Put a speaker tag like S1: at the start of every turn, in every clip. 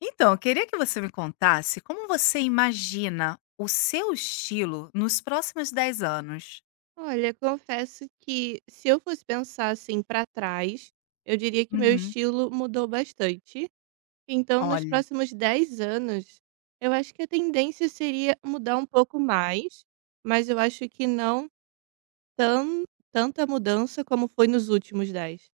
S1: Então, eu queria que você me contasse como você imagina o seu estilo nos próximos 10 anos.
S2: Olha, confesso que se eu fosse pensar assim para trás, eu diria que meu
S1: Uhum.
S2: estilo mudou bastante. Então, nos
S1: Olha,
S2: próximos 10 anos, eu acho que a tendência seria mudar um pouco mais, mas eu acho que não tão, tanta mudança como foi nos últimos 10.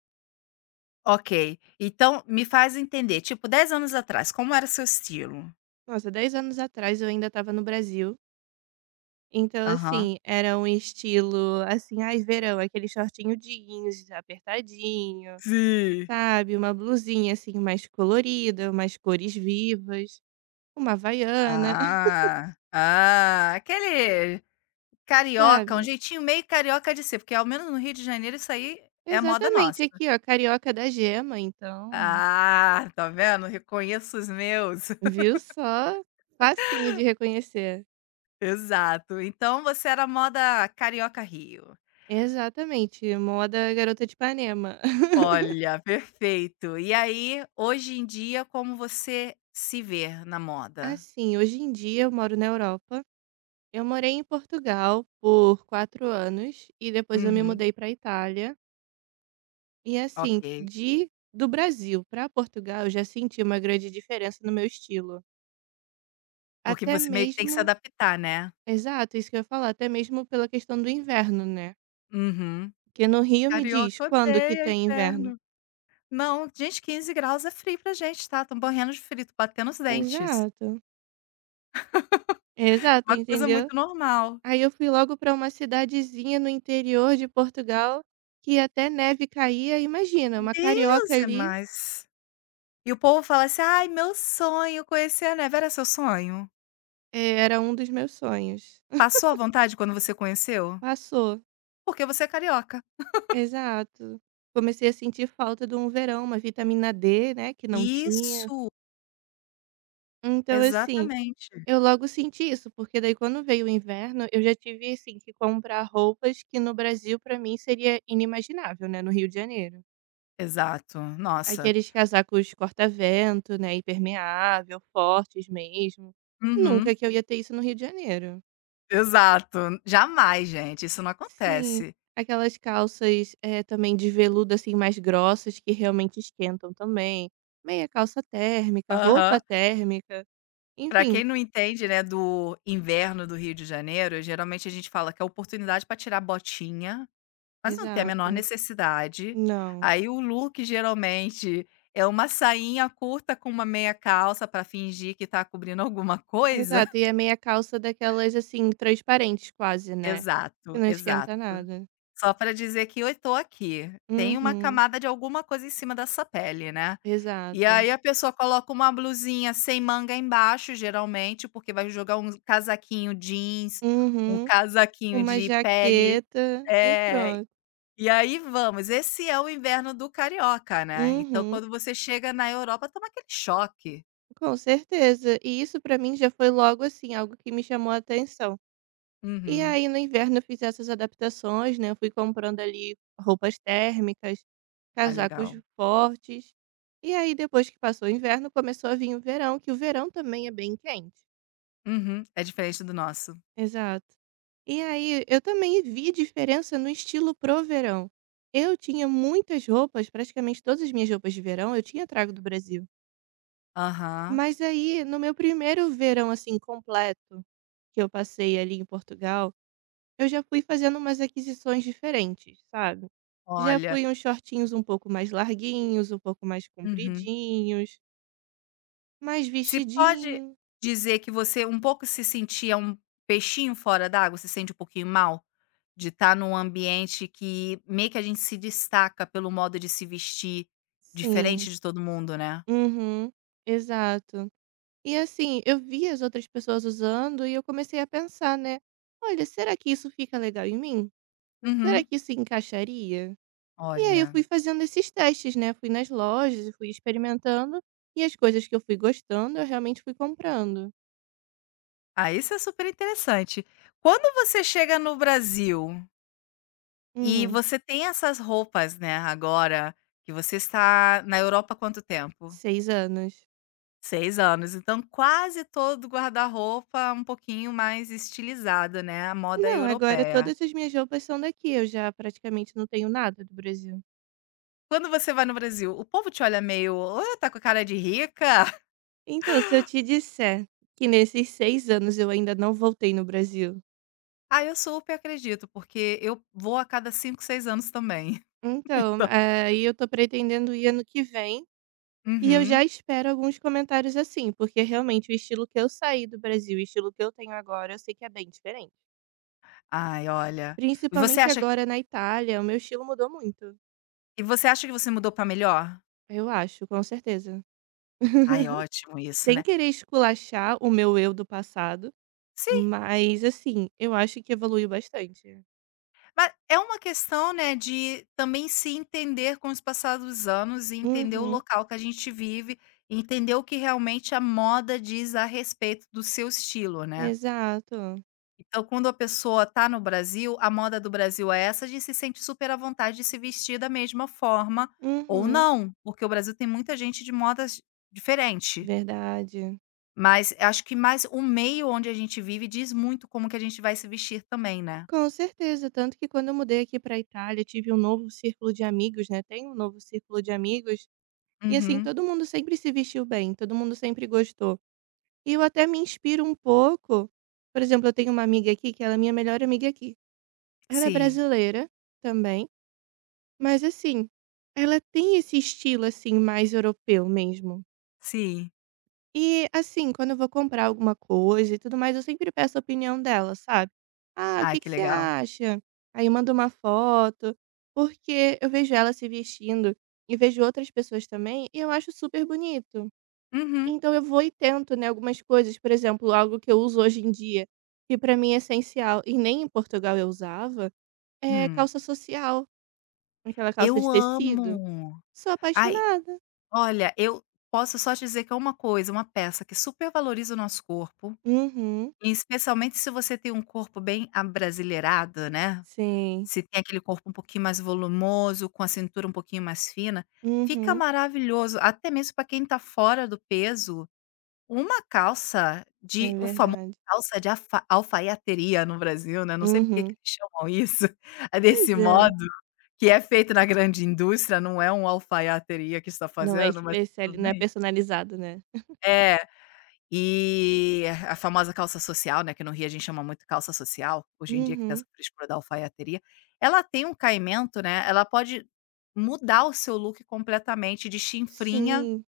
S1: ok. Então, me faz entender, tipo, 10 anos atrás, como era seu estilo?
S2: Nossa, 10 anos atrás eu ainda estava no Brasil. Então,
S1: Aham.
S2: assim, era um estilo assim, ai, verão, aquele shortinho jeans, apertadinho.
S1: Sim.
S2: Sabe, uma blusinha assim mais colorida, umas cores vivas, uma havaiana,
S1: Ah, aquele carioca, um
S2: sabe?
S1: jeitinho meio carioca de ser, porque ao menos no Rio de Janeiro isso aí é moda
S2: Exatamente,
S1: nossa.
S2: aqui ó, carioca da gema, então,
S1: Ah, tá vendo? Reconheço os meus.
S2: viu só? Facinho de reconhecer.
S1: Exato. Então você era moda carioca Rio.
S2: Exatamente, moda garota de Ipanema.
S1: Olha, perfeito. E aí, hoje em dia, como você se vê na moda?
S2: Assim, hoje em dia eu moro na Europa. Eu morei em Portugal por quatro anos e depois eu me
S1: Uhum.
S2: mudei para Itália. E assim,
S1: Ok.
S2: de do Brasil para Portugal, eu já senti uma grande diferença no meu estilo.
S1: Porque
S2: Até
S1: você meio que tem que
S2: mesmo,
S1: se adaptar, né?
S2: exato, isso que eu ia falar, até mesmo pela questão do inverno, né.
S1: Uhum.
S2: Porque no Rio me diz:
S1: Carioca
S2: "Quando que
S1: odeia
S2: tem inverno?"
S1: inverno. Não, gente, 15 graus é frio pra gente, tá? Tô morrendo de frio, tô batendo os dentes.
S2: Exato, exato,
S1: Uma coisa
S2: entendeu.
S1: muito normal.
S2: Aí eu fui logo para uma cidadezinha no interior de Portugal, que até neve caía, imagina, uma carioca
S1: Deus, é
S2: ali,
S1: mais. E o povo fala assim: ai, meu sonho conhecer a neve. Era seu sonho?
S2: era um dos meus sonhos.
S1: Passou à vontade quando você conheceu?
S2: Passou.
S1: Porque você é carioca.
S2: Exato. Comecei a sentir falta de um verão, uma vitamina D, né, que não tinha.
S1: Isso.
S2: Então assim,
S1: Exatamente.
S2: eu logo senti isso, porque daí quando veio o inverno, eu já tive assim que comprar roupas que no Brasil pra mim seria inimaginável, né, no Rio de Janeiro.
S1: Exato. Nossa.
S2: Aqueles casacos corta-vento, né, impermeável, fortes mesmo. Nunca
S1: Uhum.
S2: que eu ia ter isso no Rio de Janeiro.
S1: Exato. Jamais, gente, isso não
S2: Sim,
S1: acontece.
S2: aquelas calças também de veludo assim mais grossas que realmente esquentam também. Meia calça térmica, roupa
S1: Aham.
S2: térmica,
S1: Pra
S2: enfim.
S1: quem não entende, né, do inverno do Rio de Janeiro, geralmente a gente fala que é oportunidade para tirar botinha, mas não tem a menor
S2: Exato.
S1: necessidade.
S2: Não.
S1: Aí o look geralmente é uma sainha curta com uma meia calça para fingir que tá cobrindo alguma coisa.
S2: Exato, e é meia calça daquelas, assim, transparentes quase, né, que
S1: Exato,
S2: não esquenta
S1: exato.
S2: nada.
S1: Só para dizer que: "eu estou aqui". Tem uma
S2: Uhum,
S1: camada de alguma coisa em cima dessa pele, né. E
S2: exato.
S1: aí a pessoa coloca uma blusinha sem manga embaixo, geralmente, porque vai jogar um casaquinho jeans, um
S2: Uhum,
S1: casaquinho
S2: uma
S1: de pele.
S2: jaqueta e
S1: É,
S2: pronto.
S1: e aí vamos. Esse é o inverno do carioca, né. Então
S2: Uhum,
S1: quando você chega na Europa, toma aquele choque.
S2: com certeza. E isso pra mim já foi logo, assim, algo que me chamou a atenção. E
S1: Uhum.
S2: aí no inverno eu fiz essas adaptações, né, eu fui comprando ali roupas térmicas,
S1: Ah,
S2: casacos
S1: legal.
S2: fortes, e aí depois que passou o inverno começou a vir o verão, que o verão também é bem quente.
S1: Uhum. É diferente do nosso.
S2: Exato. E aí, eu também vi diferença no estilo pro verão. Eu tinha muitas roupas, praticamente todas as minhas roupas de verão eu tinha trago do Brasil.
S1: Aham.
S2: Mas aí, no meu primeiro verão assim completo, que eu passei ali em Portugal, eu já fui fazendo umas aquisições diferentes, sabe? Já
S1: Olha.
S2: fui uns shortinhos um pouco mais larguinhos, um pouco mais
S1: Uhum.
S2: compridinhos, mais
S1: Se pode
S2: vestidinho.
S1: dizer que você um pouco se sentia um peixinho fora d'água, se sente um pouquinho mal? De estar num ambiente que meio que a gente se destaca pelo modo de se vestir, diferente
S2: Sim.
S1: de todo mundo, né?
S2: Uhum. Exato. E assim, eu vi as outras pessoas usando e eu comecei a pensar, né? Olha, será que isso fica legal em mim? Será
S1: Uhum.
S2: que isso encaixaria? E aí eu
S1: Olha,
S2: fui fazendo esses testes, né? Fui nas lojas e fui experimentando. E as coisas que eu fui gostando, eu realmente fui comprando.
S1: ah, isso é super interessante. Quando você chega no Brasil e
S2: Hum,
S1: você tem essas roupas, né, agora, que você está na Europa há quanto tempo?
S2: seis anos.
S1: 6 anos, então quase todo guarda-roupa um pouquinho mais estilizado, né, a moda
S2: Não, agora
S1: europeia.
S2: todas as minhas roupas são daqui. Eu já praticamente não tenho nada do Brasil.
S1: Quando você vai no Brasil, o povo te olha meio: "Hã, tá com cara de rica?"
S2: Então, se eu te disser que nesses seis anos eu ainda não voltei no Brasil,
S1: Ah, eu super acredito, porque eu vou a cada 5 ou 6 anos também.
S2: então,
S1: Então.
S2: aí eu tô pretendendo ir ano que vem. E eu
S1: Uhum.
S2: já espero alguns comentários assim, porque realmente o estilo que eu saí do Brasil, o estilo que eu tenho agora, eu sei que é bem diferente.
S1: Ai, olha, você
S2: Principalmente
S1: acha
S2: agora na Itália, o meu estilo mudou muito.
S1: você acha que você mudou pra melhor?
S2: Eu acho, com certeza.
S1: Ai, ótimo isso,
S2: Sem
S1: né.
S2: querer esculachar o meu eu do passado,
S1: Sim.
S2: mas assim, eu acho que evoluiu bastante.
S1: Mas é uma questão, né, de também se entender com os passados anos e entender o
S2: Uhum,
S1: local que a gente vive, entender o que realmente a moda diz a respeito do seu estilo, né.
S2: exato.
S1: Então quando a pessoa tá no Brasil, a moda do Brasil é essa, a gente se sente super à vontade de se vestir da mesma forma ou
S2: Uhum,
S1: não, porque o Brasil tem muita gente de modas diferente.
S2: verdade.
S1: Mas acho que mais o meio onde a gente vive diz muito como que a gente vai se vestir também, né.
S2: Com certeza, tanto que quando eu mudei aqui para Itália, tive um novo círculo de amigos, né? Tenho um novo círculo de amigos. E assim,
S1: Uhum.
S2: todo mundo sempre se vestiu bem, todo mundo sempre gostou. E eu até me inspiro um pouco. Por exemplo, eu tenho uma amiga aqui que ela é minha melhor amiga aqui. Ela é
S1: Sim,
S2: brasileira também, mas assim, ela tem esse estilo assim mais europeu mesmo.
S1: sim.
S2: E assim, quando eu vou comprar alguma coisa e tudo mais, eu sempre peço a opinião dela, sabe? Ah, o
S1: Ai,
S2: que
S1: que
S2: que você
S1: legal.
S2: acha? Aí eu mando uma foto, porque eu vejo ela se vestindo e vejo outras pessoas também, e eu acho super bonito.
S1: Uhum.
S2: Então eu vou e tento, né, algumas coisas, por exemplo, algo que eu uso hoje em dia, que pra mim é essencial e nem em Portugal eu usava, é
S1: Hum.
S2: calça social, aquela calça
S1: Eu
S2: de tecido.
S1: amo.
S2: Sou
S1: Ai,
S2: apaixonada.
S1: olha, eu posso só te dizer que é uma coisa, uma peça que super valoriza o nosso corpo,
S2: Uhum,
S1: e especialmente se você tem um corpo bem abrasileirado, né,
S2: sim.
S1: se tem aquele corpo um pouquinho mais volumoso, com a cintura um pouquinho mais fina, fica
S2: Uhum,
S1: maravilhoso, até mesmo para quem tá fora do peso, uma calça de
S2: é
S1: o famoso
S2: verdade.
S1: calça de alfaiateria no Brasil, né, não sei por que que
S2: Uhum.
S1: eles chamam isso, desse
S2: Pois é.
S1: modo. Que é feito na grande indústria, não é um alfaiateria que está
S2: Não é
S1: fazendo, mas
S2: especial,
S1: tudo
S2: não é
S1: bem.
S2: personalizado, né.
S1: É, e a famosa calça social, né, que no Rio a gente chama muito calça social, hoje em dia que tem essa
S2: Uhum,
S1: frescura da alfaiateria, ela tem um caimento, né, ela pode mudar o seu look completamente de chinfrinha
S2: sim,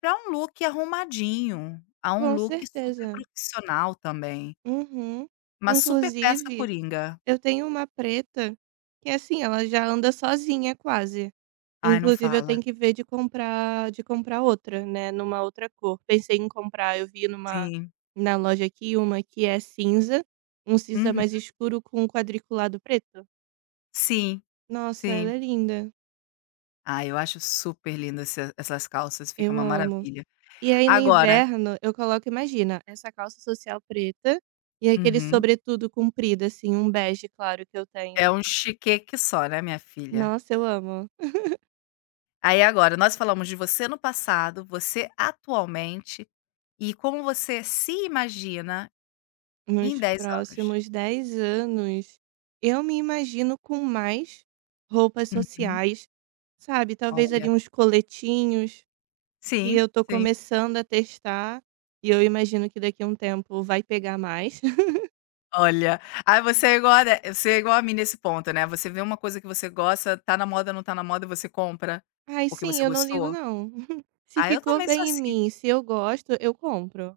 S1: para um look arrumadinho, a um
S2: com
S1: look super
S2: certeza.
S1: profissional também.
S2: Uhum.
S1: Uma super peça
S2: Inclusive,
S1: coringa.
S2: eu tenho uma preta que, assim, ela já anda sozinha quase.
S1: Ai, não
S2: Inclusive eu
S1: fala.
S2: tenho que ver de comprar outra, né, numa outra cor. Pensei em comprar, eu vi numa
S1: Sim.
S2: na loja aqui uma que é cinza, um cinza
S1: Uhum.
S2: mais escuro com um quadriculado preto.
S1: Sim,
S2: Nossa, ela
S1: sim.
S2: é linda,
S1: Ah, eu acho super lindo esse essas calças, fica
S2: eu
S1: uma
S2: amo.
S1: maravilha.
S2: E aí no
S1: Agora.
S2: inverno eu coloco, imagina, essa calça social preta e aquele
S1: Uhum.
S2: sobretudo comprido, assim, um bege claro que eu
S1: É
S2: tenho.
S1: um chiqueque só, né, minha filha.
S2: Nossa, eu amo.
S1: Aí agora, nós falamos de você no passado, você atualmente e como você se imagina em
S2: Nos
S1: 10 anos.
S2: próximos 10 anos, eu me imagino com mais roupas
S1: Uhum.
S2: sociais, sabe, talvez
S1: Olha.
S2: ali uns coletinhos que
S1: Sim,
S2: eu tô
S1: sim.
S2: começando a testar e eu imagino que daqui a um tempo vai pegar mais.
S1: Olha, aí você é igual a mim nesse ponto, né, você vê uma coisa que você gosta, tá na moda, não tá na moda, você compra,
S2: Ai,
S1: porque você
S2: sim, eu não ligo
S1: gostou.
S2: não. Se
S1: Ah, eu
S2: ficou
S1: também sou
S2: bem em
S1: assim.
S2: mim, se eu gosto, eu compro.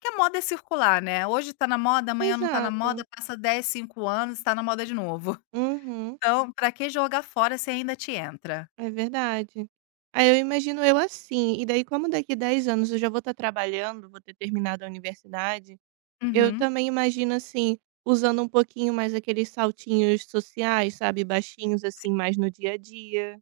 S1: Que a moda é circular, né, hoje tá na moda, amanhã não tá na
S2: Exato.
S1: moda, passa 10, 5 anos, tá na moda de novo.
S2: Uhum,
S1: Então, pra que jogar fora se ainda te entra?
S2: é verdade. Aí eu imagino eu assim, e daí como daqui 10 anos eu já vou estar trabalhando, vou ter terminado a universidade. Eu
S1: Uhum.
S2: também imagino, assim, usando um pouquinho mais aqueles saltinhos sociais, sabe, baixinhos,
S1: Sim.
S2: assim, mais no dia a dia.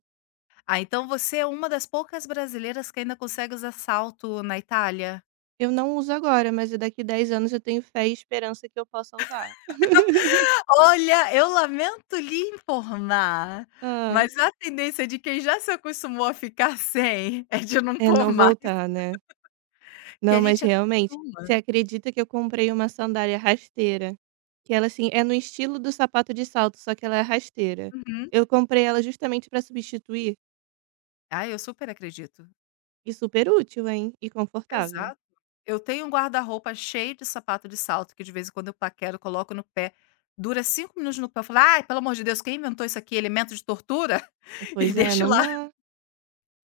S1: Ah, então você é uma das poucas brasileiras que ainda consegue usar salto na Itália?
S2: Eu não uso agora, mas daqui 10 anos eu tenho fé e esperança que eu possa usar.
S1: Olha, eu lamento lhe informar,
S2: Ah,
S1: mas a tendência de quem já se acostumou a ficar sem é de não
S2: é,
S1: pôr
S2: não
S1: mais.
S2: voltar, né.
S1: Que a
S2: Não, mas
S1: gente
S2: realmente, você
S1: acostuma.
S2: acredita que eu comprei uma sandália rasteira, que ela, assim, é no estilo do sapato de salto, só que ela é rasteira.
S1: Uhum.
S2: Eu comprei ela justamente pra substituir
S1: Ah, eu super acredito.
S2: e super útil, hein, e confortável.
S1: Exato. Eu tenho um guarda-roupa cheio de sapato de salto, que de vez em quando eu paquero, coloco no pé. Dura 5 minutos no pé, eu falo: "Ai, pelo amor de Deus, quem inventou isso aqui? Elemento de tortura?" E
S2: Pois é,
S1: deixo
S2: não
S1: lá.
S2: dá.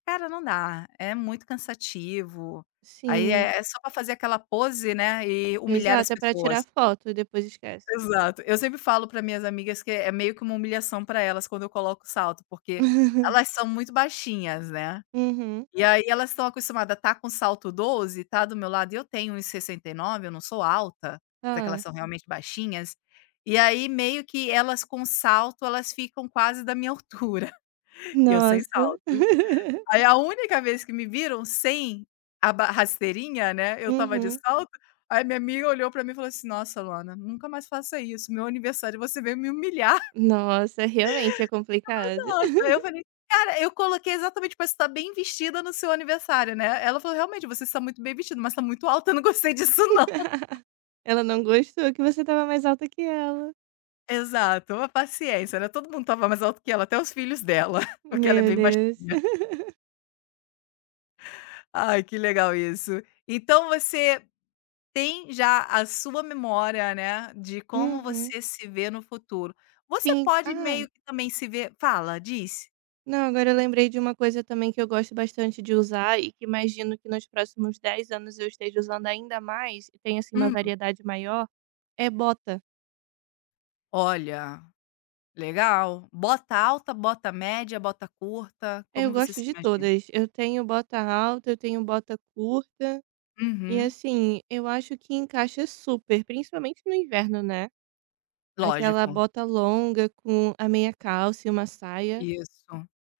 S1: Cara, não dá, é muito cansativo. Aí
S2: Sim.
S1: é só pra fazer aquela pose, né, e humilhar as
S2: Exato, é pra tirar
S1: pessoas.
S2: foto e depois esquece.
S1: Exato. Eu sempre falo para minhas amigas que é meio que uma humilhação para elas quando eu coloco salto, porque elas são muito baixinhas, né.
S2: Uhum.
S1: E aí elas estão acostumada a estar com salto 12, tá do meu lado e eu tenho 1,69, eu não sou alta, mas é que elas
S2: Hã.
S1: são realmente baixinhas, e aí meio que elas com salto, elas ficam quase da minha altura, eu sem
S2: Nossa.
S1: salto. Aí a única vez que me viram sem a ba rasteirinha, né, eu estava de
S2: Uhum.
S1: salto, aí minha amiga olhou pra mim e falou assim: "Nossa Luana, nunca mais faça isso, meu aniversário você veio me humilhar".
S2: Nossa, realmente é complicado.
S1: Nossa, eu falei: "Cara, eu coloquei exatamente pra você estar bem vestida no seu aniversário, né". Ela falou: "Realmente, você está muito bem vestida, mas está muito alta, eu não gostei disso não".
S2: Ela não gostou que você tava mais alta que ela.
S1: Exato, uma paciência, né, todo mundo estava mais alto que ela, até os filhos dela, porque ela é
S2: Meu
S1: bem
S2: Deus.
S1: baixinha. Ai, que legal isso. Então você tem já a sua memória, né, de como
S2: Uhum.
S1: você se vê no futuro. Você
S2: Sim.
S1: pode
S2: Ah,
S1: meio que também se ver fala, diz.
S2: não, agora eu lembrei de uma coisa também que eu gosto bastante de usar e que imagino que nos próximos 10 anos eu esteja usando ainda mais e tenha, assim, uma
S1: Hum,
S2: variedade maior, é bota.
S1: olha. Legal. Bota alta, bota média, bota curta,
S2: É, eu
S1: como você
S2: gosto
S1: se
S2: de
S1: imagina?
S2: todas. Eu tenho bota alta, eu tenho bota curta. E
S1: Uhum,
S2: assim, eu acho que encaixa super, principalmente no inverno, né? Aquela
S1: lógico,
S2: bota longa com a meia calça e uma saia,
S1: isso.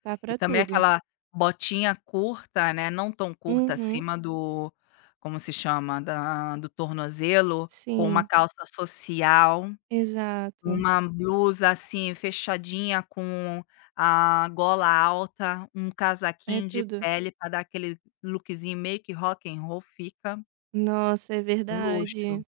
S2: tá
S1: E
S2: pra
S1: também
S2: tudo.
S1: aquela botinha curta, né, não tão curta
S2: Uhum.
S1: acima do como se chama? Da do tornozelo, com uma
S2: Sim,
S1: calça social,
S2: exato.
S1: uma blusa, assim, fechadinha com a gola alta, um
S2: É
S1: casaquinho de
S2: tudo.
S1: pele pra dar aquele lookzinho meio que rock and roll, fica
S2: Nossa, é
S1: um luxo.
S2: verdade.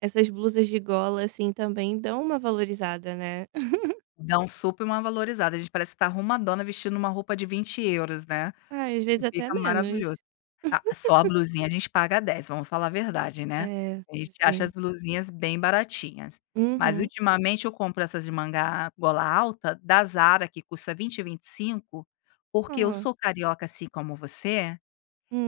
S2: Essas blusas de gola assim também dão uma valorizada, né?
S1: Dá um super uma valorizada, a gente parece que tá arrumadona vestindo uma roupa de 20 euros, né,
S2: Ah, às vezes até
S1: fica maravilhoso.
S2: menos.
S1: Ah, só a blusinha a gente paga dez, vamos falar a verdade, né.
S2: É,
S1: A gente acha as
S2: sim.
S1: blusinhas bem baratinhas, mas
S2: Uhum.
S1: ultimamente eu compro essas de manga gola alta da Zara que custa vinte e vinte e cinco, porque eu
S2: Ó.
S1: sou carioca assim como você,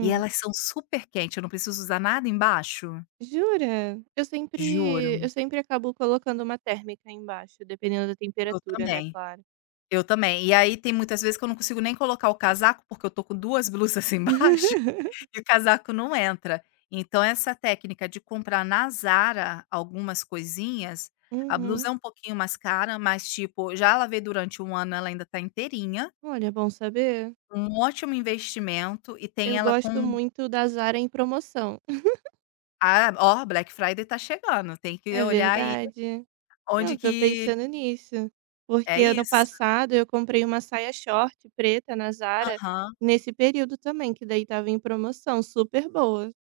S1: e elas são super quente, eu não preciso usar nada embaixo,
S2: Jura? Eu
S1: juro.
S2: sempre eu sempre acabo colocando uma térmica embaixo, dependendo da
S1: Eu
S2: temperatura, né,
S1: também.
S2: claro.
S1: Eu também. E aí tem muitas vezes que eu não consigo nem colocar o casaco, porque eu tô com 2 blusas embaixo e o casaco não entra. Então essa técnica de comprar na Zara algumas coisinhas, a
S2: Uhum.
S1: blusa é um pouquinho mais cara, mas, tipo, já lavei durante um ano, ela ainda tá inteirinha,
S2: Olha, é bom saber.
S1: um ótimo investimento e tem
S2: Eu
S1: ela
S2: gosto
S1: com
S2: muito da Zara em promoção.
S1: ah, ó, Black Friday tá chegando, tem que
S2: É
S1: olhar aí
S2: verdade.
S1: onde
S2: Não, tô
S1: que
S2: pensando nisso.
S1: é
S2: Porque ano
S1: isso.
S2: passado eu comprei uma saia short preta na Zara,
S1: Aham.
S2: nesse período também, que daí tava em promoção, super boa.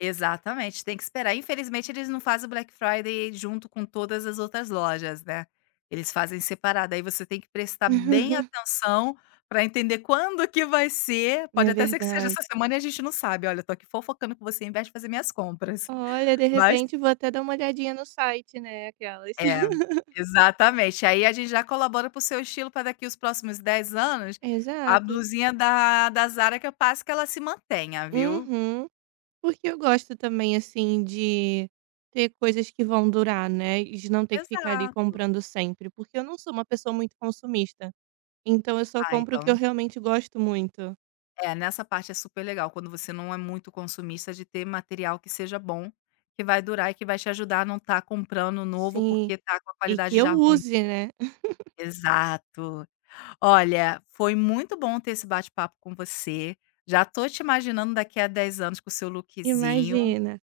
S1: Exatamente, tem que esperar. Infelizmente, eles não fazem o Black Friday junto com todas as outras lojas, né. Eles fazem separado, aí você tem que prestar bem atenção para entender quando que vai ser. Pode
S2: É
S1: até ser que seja
S2: verdade.
S1: essa semana e a gente não sabe. Olha, eu tô aqui fofocando com você em vez de fazer minhas compras.
S2: Olha, de
S1: Mas
S2: repente vou até dar uma olhadinha no site, né, aquelas.
S1: é, exatamente. Aí a gente já colabora para o seu estilo para daqui os próximos 10 anos, a
S2: Exato.
S1: blusinha da Zara que eu passo que ela se mantenha, viu.
S2: Uhum. Porque eu gosto também, assim, de ter coisas que vão durar, né, e de não ter que ficar ali
S1: Exato.
S2: comprando sempre, porque eu não sou uma pessoa muito consumista, então eu só
S1: Ah,
S2: compro o que eu
S1: então,
S2: realmente gosto muito.
S1: é, nessa parte é super legal, quando você não é muito consumista, de ter material que seja bom, que vai durar e que vai te ajudar a não estar comprando novo,
S2: Sim,
S1: porque tá com a
S2: e que
S1: qualidade
S2: eu
S1: já ruim.
S2: use, né.
S1: Exato. Olha, foi muito bom ter esse bate-papo com você. Já tô te imaginando daqui a 10 anos com o seu lookzinho
S2: Imagina.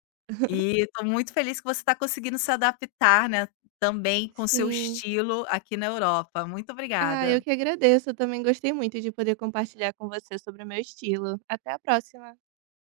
S1: e tô muito feliz que você está conseguindo se adaptar, né, também com o seu
S2: Sim.
S1: estilo aqui na Europa. Muito
S2: Ah, eu que
S1: obrigada.
S2: agradeço, eu também gostei muito de poder compartilhar com você sobre o meu estilo. Até a próxima.